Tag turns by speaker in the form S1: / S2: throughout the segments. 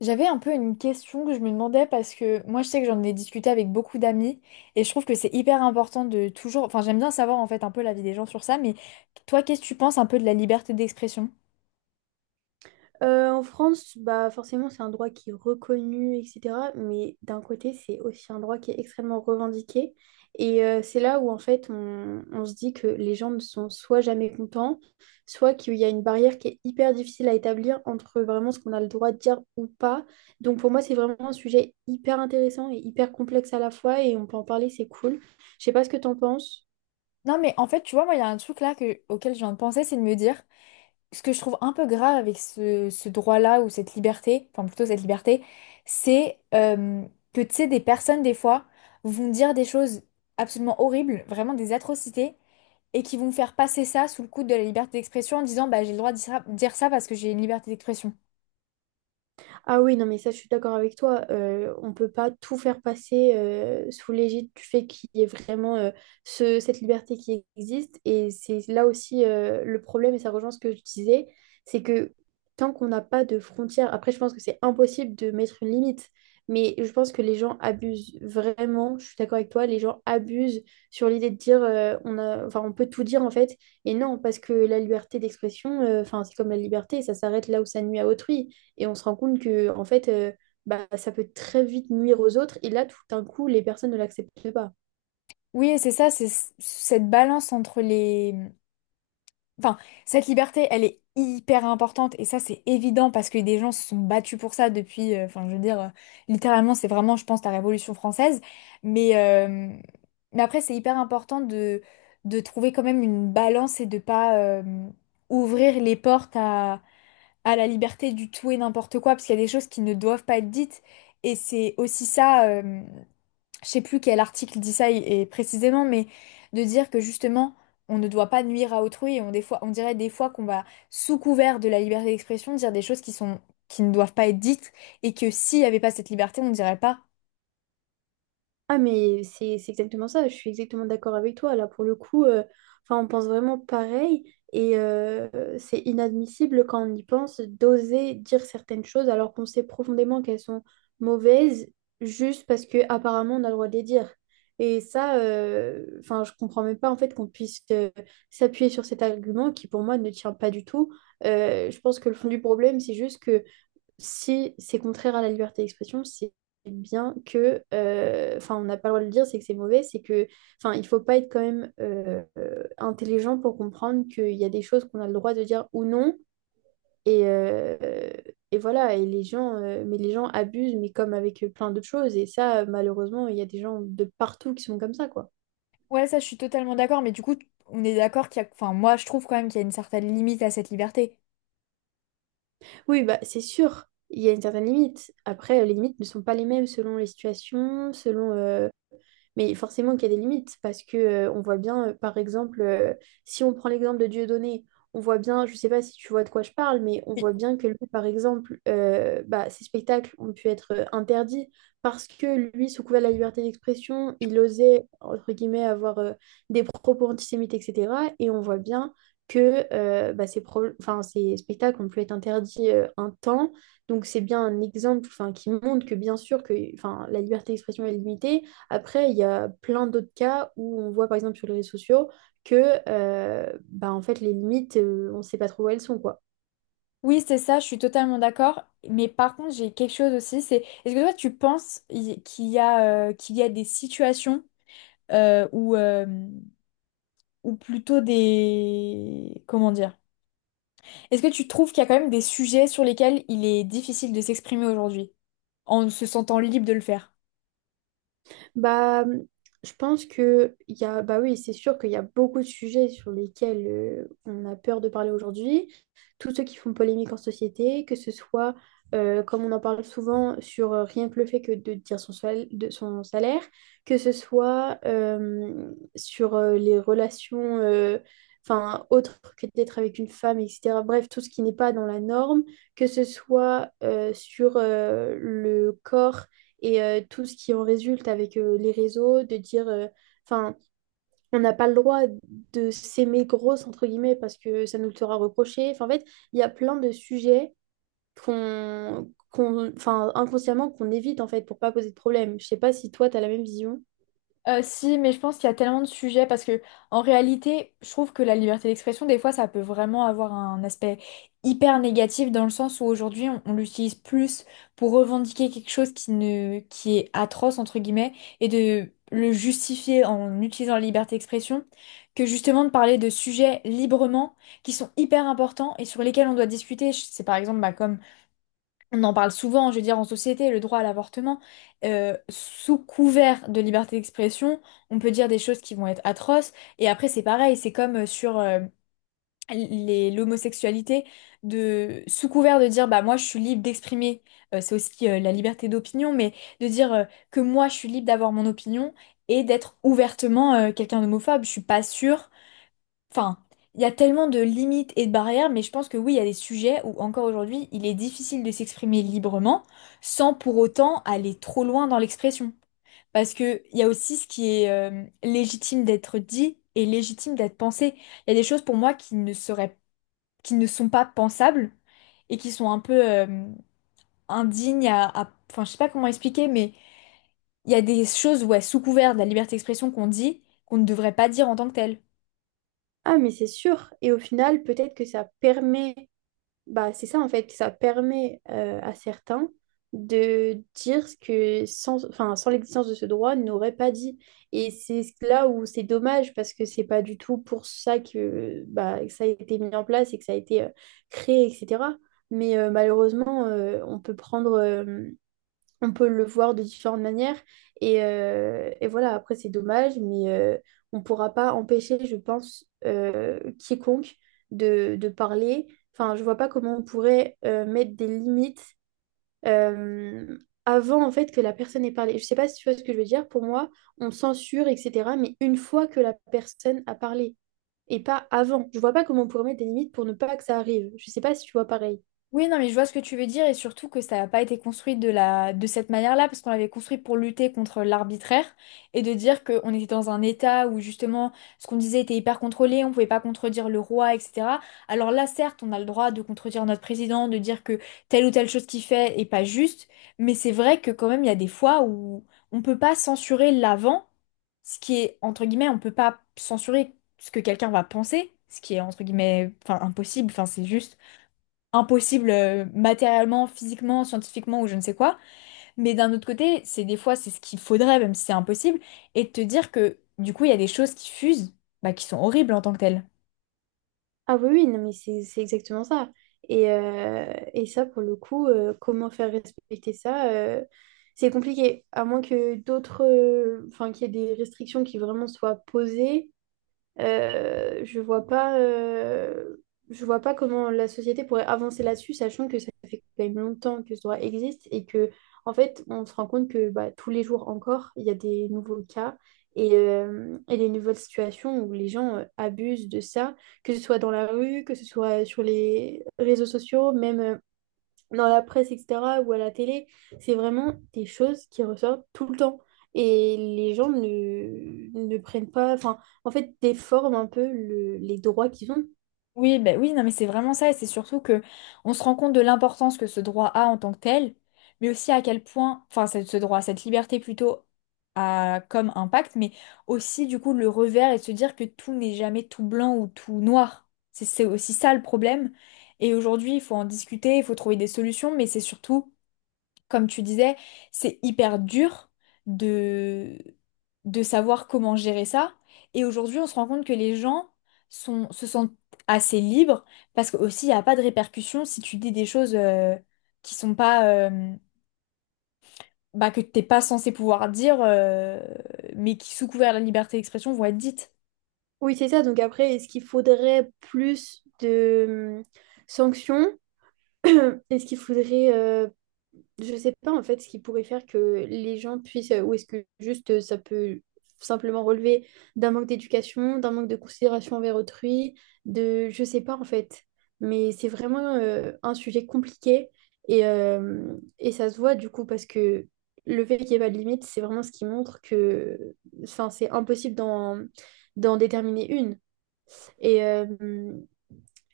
S1: J'avais un peu une question que je me demandais parce que moi je sais que j'en ai discuté avec beaucoup d'amis et je trouve que c'est hyper important de toujours, enfin j'aime bien savoir en fait un peu l'avis des gens sur ça, mais toi qu'est-ce que tu penses un peu de la liberté d'expression?
S2: En France, bah forcément, c'est un droit qui est reconnu, etc. Mais d'un côté, c'est aussi un droit qui est extrêmement revendiqué. C'est là où, en fait, on se dit que les gens ne sont soit jamais contents, soit qu'il y a une barrière qui est hyper difficile à établir entre vraiment ce qu'on a le droit de dire ou pas. Donc pour moi, c'est vraiment un sujet hyper intéressant et hyper complexe à la fois, et on peut en parler, c'est cool. Je sais pas ce que tu en penses.
S1: Non mais en fait tu vois moi il y a un truc auquel je viens de penser, c'est de me dire ce que je trouve un peu grave avec ce droit-là ou cette liberté, enfin plutôt cette liberté. C'est que tu sais des personnes des fois vont dire des choses absolument horribles, vraiment des atrocités, et qui vont faire passer ça sous le coude de la liberté d'expression en disant bah j'ai le droit de dire ça parce que j'ai une liberté d'expression.
S2: Ah oui, non, mais ça, je suis d'accord avec toi. On peut pas tout faire passer sous l'égide du fait qu'il y ait vraiment cette liberté qui existe. Et c'est là aussi le problème, et ça rejoint ce que je disais, c'est que tant qu'on n'a pas de frontières, après, je pense que c'est impossible de mettre une limite. Mais je pense que les gens abusent vraiment, je suis d'accord avec toi, les gens abusent sur l'idée de dire on a, enfin, on peut tout dire en fait. Et non, parce que la liberté d'expression, enfin, c'est comme la liberté, ça s'arrête là où ça nuit à autrui. Et on se rend compte que, en fait, bah, ça peut très vite nuire aux autres. Et là, tout d'un coup, les personnes ne l'acceptent pas.
S1: Oui, et c'est ça, cette balance entre les... Enfin, cette liberté, elle est hyper importante, et ça, c'est évident parce que des gens se sont battus pour ça depuis, enfin, je veux dire, littéralement, c'est vraiment, je pense, la Révolution française. Mais, euh, mais après, c'est hyper important de trouver quand même une balance et de pas ouvrir les portes à la liberté du tout et n'importe quoi, parce qu'il y a des choses qui ne doivent pas être dites. Et c'est aussi ça, je sais plus quel article dit ça et précisément, mais de dire que justement, on ne doit pas nuire à autrui. Et on, des fois, on dirait des fois qu'on va, sous couvert de la liberté d'expression, dire des choses qui sont, qui ne doivent pas être dites, et que s'il n'y avait pas cette liberté, on ne dirait pas.
S2: Ah mais c'est exactement ça, je suis exactement d'accord avec toi. Là pour le coup, enfin on pense vraiment pareil et euh, c'est inadmissible quand on y pense d'oser dire certaines choses alors qu'on sait profondément qu'elles sont mauvaises juste parce que apparemment on a le droit de les dire. Et ça, enfin je comprends même pas en fait qu'on puisse s'appuyer sur cet argument qui pour moi ne tient pas du tout. Je pense que le fond du problème c'est juste que si c'est contraire à la liberté d'expression, c'est bien que, on n'a pas le droit de le dire, c'est que c'est mauvais, c'est que, enfin, il faut pas être quand même intelligent pour comprendre qu'il y a des choses qu'on a le droit de dire ou non. Et, euh, et voilà, et les gens, mais les gens abusent, mais comme avec plein d'autres choses. Et ça, malheureusement, il y a des gens de partout qui sont comme ça, quoi.
S1: Ouais, ça, je suis totalement d'accord, mais du coup, on est d'accord qu'il y a, enfin, moi, je trouve quand même qu'il y a une certaine limite à cette liberté.
S2: Oui, bah c'est sûr, il y a une certaine limite. Après, les limites ne sont pas les mêmes selon les situations, selon mais forcément qu'il y a des limites, parce que on voit bien, par exemple, si on prend l'exemple de Dieudonné, on voit bien, je sais pas si tu vois de quoi je parle, mais on voit bien que lui, par exemple, bah, ses spectacles ont pu être interdits parce que lui, sous couvert de la liberté d'expression, il osait, entre guillemets, avoir des propos antisémites, etc. Et on voit bien que bah, enfin, ces spectacles ont pu être interdits un temps. Donc c'est bien un exemple enfin, qui montre que bien sûr que enfin, la liberté d'expression est limitée, après, il y a plein d'autres cas où on voit, par exemple, sur les réseaux sociaux que bah, en fait, les limites, on ne sait pas trop où elles sont, quoi.
S1: Oui, c'est ça, je suis totalement d'accord. Mais par contre, j'ai quelque chose aussi, c'est est-ce que toi, tu penses qu'il y a des situations où, ou plutôt des... Comment dire? Est-ce que tu trouves qu'il y a quand même des sujets sur lesquels il est difficile de s'exprimer aujourd'hui, en se sentant libre de le faire?
S2: Bah, mmh, je pense que il y a, bah oui, c'est sûr qu'il y a beaucoup de sujets sur lesquels on a peur de parler aujourd'hui. Tous ceux qui font polémique en société, que ce soit, comme on en parle souvent, sur rien que le fait que de dire de son salaire, que ce soit sur les relations, enfin, autres que d'être avec une femme, etc. Bref, tout ce qui n'est pas dans la norme, que ce soit sur le corps tout ce qui en résulte avec les réseaux, de dire, enfin, on n'a pas le droit de s'aimer grosse, entre guillemets, parce que ça nous le sera reproché. Enfin, en fait, il y a plein de sujets enfin, inconsciemment qu'on évite, en fait, pour pas poser de problème. Je sais pas si toi, tu as la même vision.
S1: Si, mais je pense qu'il y a tellement de sujets parce que en réalité, je trouve que la liberté d'expression, des fois, ça peut vraiment avoir un aspect hyper négatif dans le sens où aujourd'hui, on l'utilise plus pour revendiquer quelque chose qui ne, qui est atroce entre guillemets, et de le justifier en utilisant la liberté d'expression, que justement de parler de sujets librement qui sont hyper importants et sur lesquels on doit discuter. C'est par exemple bah, comme on en parle souvent, je veux dire, en société, le droit à l'avortement, sous couvert de liberté d'expression, on peut dire des choses qui vont être atroces. Et après, c'est pareil, c'est comme sur l'homosexualité, de, sous couvert de dire, bah moi, je suis libre d'exprimer, c'est aussi la liberté d'opinion, mais de dire que moi, je suis libre d'avoir mon opinion et d'être ouvertement quelqu'un d'homophobe. Je suis pas sûre. Enfin, il y a tellement de limites et de barrières, mais je pense que oui, il y a des sujets où encore aujourd'hui, il est difficile de s'exprimer librement sans pour autant aller trop loin dans l'expression. Parce que il y a aussi ce qui est légitime d'être dit et légitime d'être pensé. Il y a des choses pour moi qui ne seraient, qui ne sont pas pensables et qui sont un peu indignes Enfin, je sais pas comment expliquer, mais il y a des choses, ouais, sous couvert de la liberté d'expression qu'on dit qu'on ne devrait pas dire en tant que telle.
S2: Ah, mais c'est sûr. Et au final, peut-être que ça permet. Bah, c'est ça en fait, ça permet à certains de dire ce que sans, enfin, sans l'existence de ce droit n'aurait pas dit. Et c'est là où c'est dommage parce que c'est pas du tout pour ça que, bah, que ça a été mis en place et que ça a été créé, etc. Malheureusement, on peut prendre on peut le voir de différentes manières. Et voilà, après, c'est dommage, on ne pourra pas empêcher, je pense, quiconque de parler. Enfin, je vois pas comment on pourrait mettre des limites euh, avant, en fait, que la personne ait parlé. Je sais pas si tu vois ce que je veux dire. Pour moi, on censure, etc., mais une fois que la personne a parlé, et pas avant. Je vois pas comment on pourrait mettre des limites pour ne pas que ça arrive. Je sais pas si tu vois pareil.
S1: Oui, non, mais je vois ce que tu veux dire, et surtout que ça n'a pas été construit de la... de cette manière-là parce qu'on l'avait construit pour lutter contre l'arbitraire et de dire qu'on était dans un état où justement ce qu'on disait était hyper contrôlé, on pouvait pas contredire le roi, etc. Alors là, certes, on a le droit de contredire notre président, de dire que telle ou telle chose qu'il fait est pas juste, mais c'est vrai que quand même, il y a des fois où on peut pas censurer l'avant, ce qui est, entre guillemets, on peut pas censurer ce que quelqu'un va penser, ce qui est, entre guillemets, enfin, impossible, enfin, c'est juste impossible matériellement, physiquement, scientifiquement ou je ne sais quoi. Mais d'un autre côté, c'est des fois, c'est ce qu'il faudrait, même si c'est impossible, et de te dire que du coup, il y a des choses qui fusent, bah, qui sont horribles en tant que telles.
S2: Ah oui, oui, non, mais c'est exactement ça. Et ça, pour le coup, comment faire respecter ça, c'est compliqué. À moins que d'autres, enfin, qu'il y ait des restrictions qui vraiment soient posées, euh, je vois pas, euh, je vois pas comment la société pourrait avancer là-dessus, sachant que ça fait quand même longtemps que ce droit existe et que, en fait, on se rend compte que bah, tous les jours encore, il y a des nouveaux cas et des nouvelles situations où les gens abusent de ça, que ce soit dans la rue, que ce soit sur les réseaux sociaux, même. Dans la presse, etc., ou à la télé, c'est vraiment des choses qui ressortent tout le temps. Et les gens ne prennent pas, enfin, en fait, déforment un peu les droits qu'ils ont.
S1: Oui, ben oui, non, mais c'est vraiment ça, et c'est surtout que on se rend compte de l'importance que ce droit a en tant que tel, mais aussi à quel point, enfin, ce droit, cette liberté plutôt, a comme impact, mais aussi du coup le revers, et de se dire que tout n'est jamais tout blanc ou tout noir. C'est aussi ça le problème. Et aujourd'hui, il faut en discuter, il faut trouver des solutions, mais c'est surtout comme tu disais, c'est hyper dur de, de savoir comment gérer ça. Et aujourd'hui, on se rend compte que les gens se sentent assez libres parce que aussi il n'y a pas de répercussions si tu dis des choses qui sont pas bah, que t'es pas censé pouvoir dire, mais qui, sous couvert de la liberté d'expression, vont être dites.
S2: Oui, c'est ça. Donc après, est-ce qu'il faudrait plus de sanctions? Est-ce qu'il faudrait je sais pas en fait ce qui pourrait faire que les gens puissent, ou est-ce que juste ça peut simplement relever d'un manque d'éducation, d'un manque de considération envers autrui, de je sais pas en fait. Mais c'est vraiment un sujet compliqué et ça se voit du coup parce que le fait qu'il n'y ait pas de limite, c'est vraiment ce qui montre que enfin, c'est impossible d'en déterminer une. Et, euh,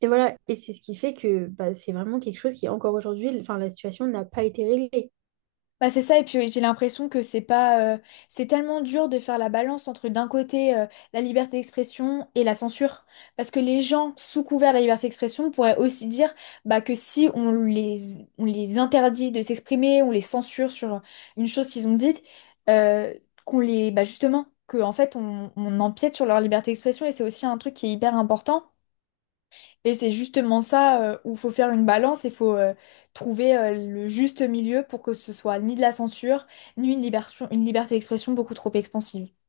S2: et voilà, et c'est ce qui fait que bah, c'est vraiment quelque chose qui encore aujourd'hui, enfin, la situation n'a pas été réglée.
S1: Bah c'est ça, et puis j'ai l'impression que c'est pas, c'est tellement dur de faire la balance entre d'un côté la liberté d'expression et la censure, parce que les gens sous couvert de la liberté d'expression pourraient aussi dire bah, que si on les interdit de s'exprimer, on les censure sur une chose qu'ils ont dite, euh, qu'on les, bah justement, que en fait on empiète sur leur liberté d'expression, et c'est aussi un truc qui est hyper important. Et c'est justement ça où il faut faire une balance et il faut trouver le juste milieu pour que ce soit ni de la censure, ni une une liberté d'expression beaucoup trop expansive.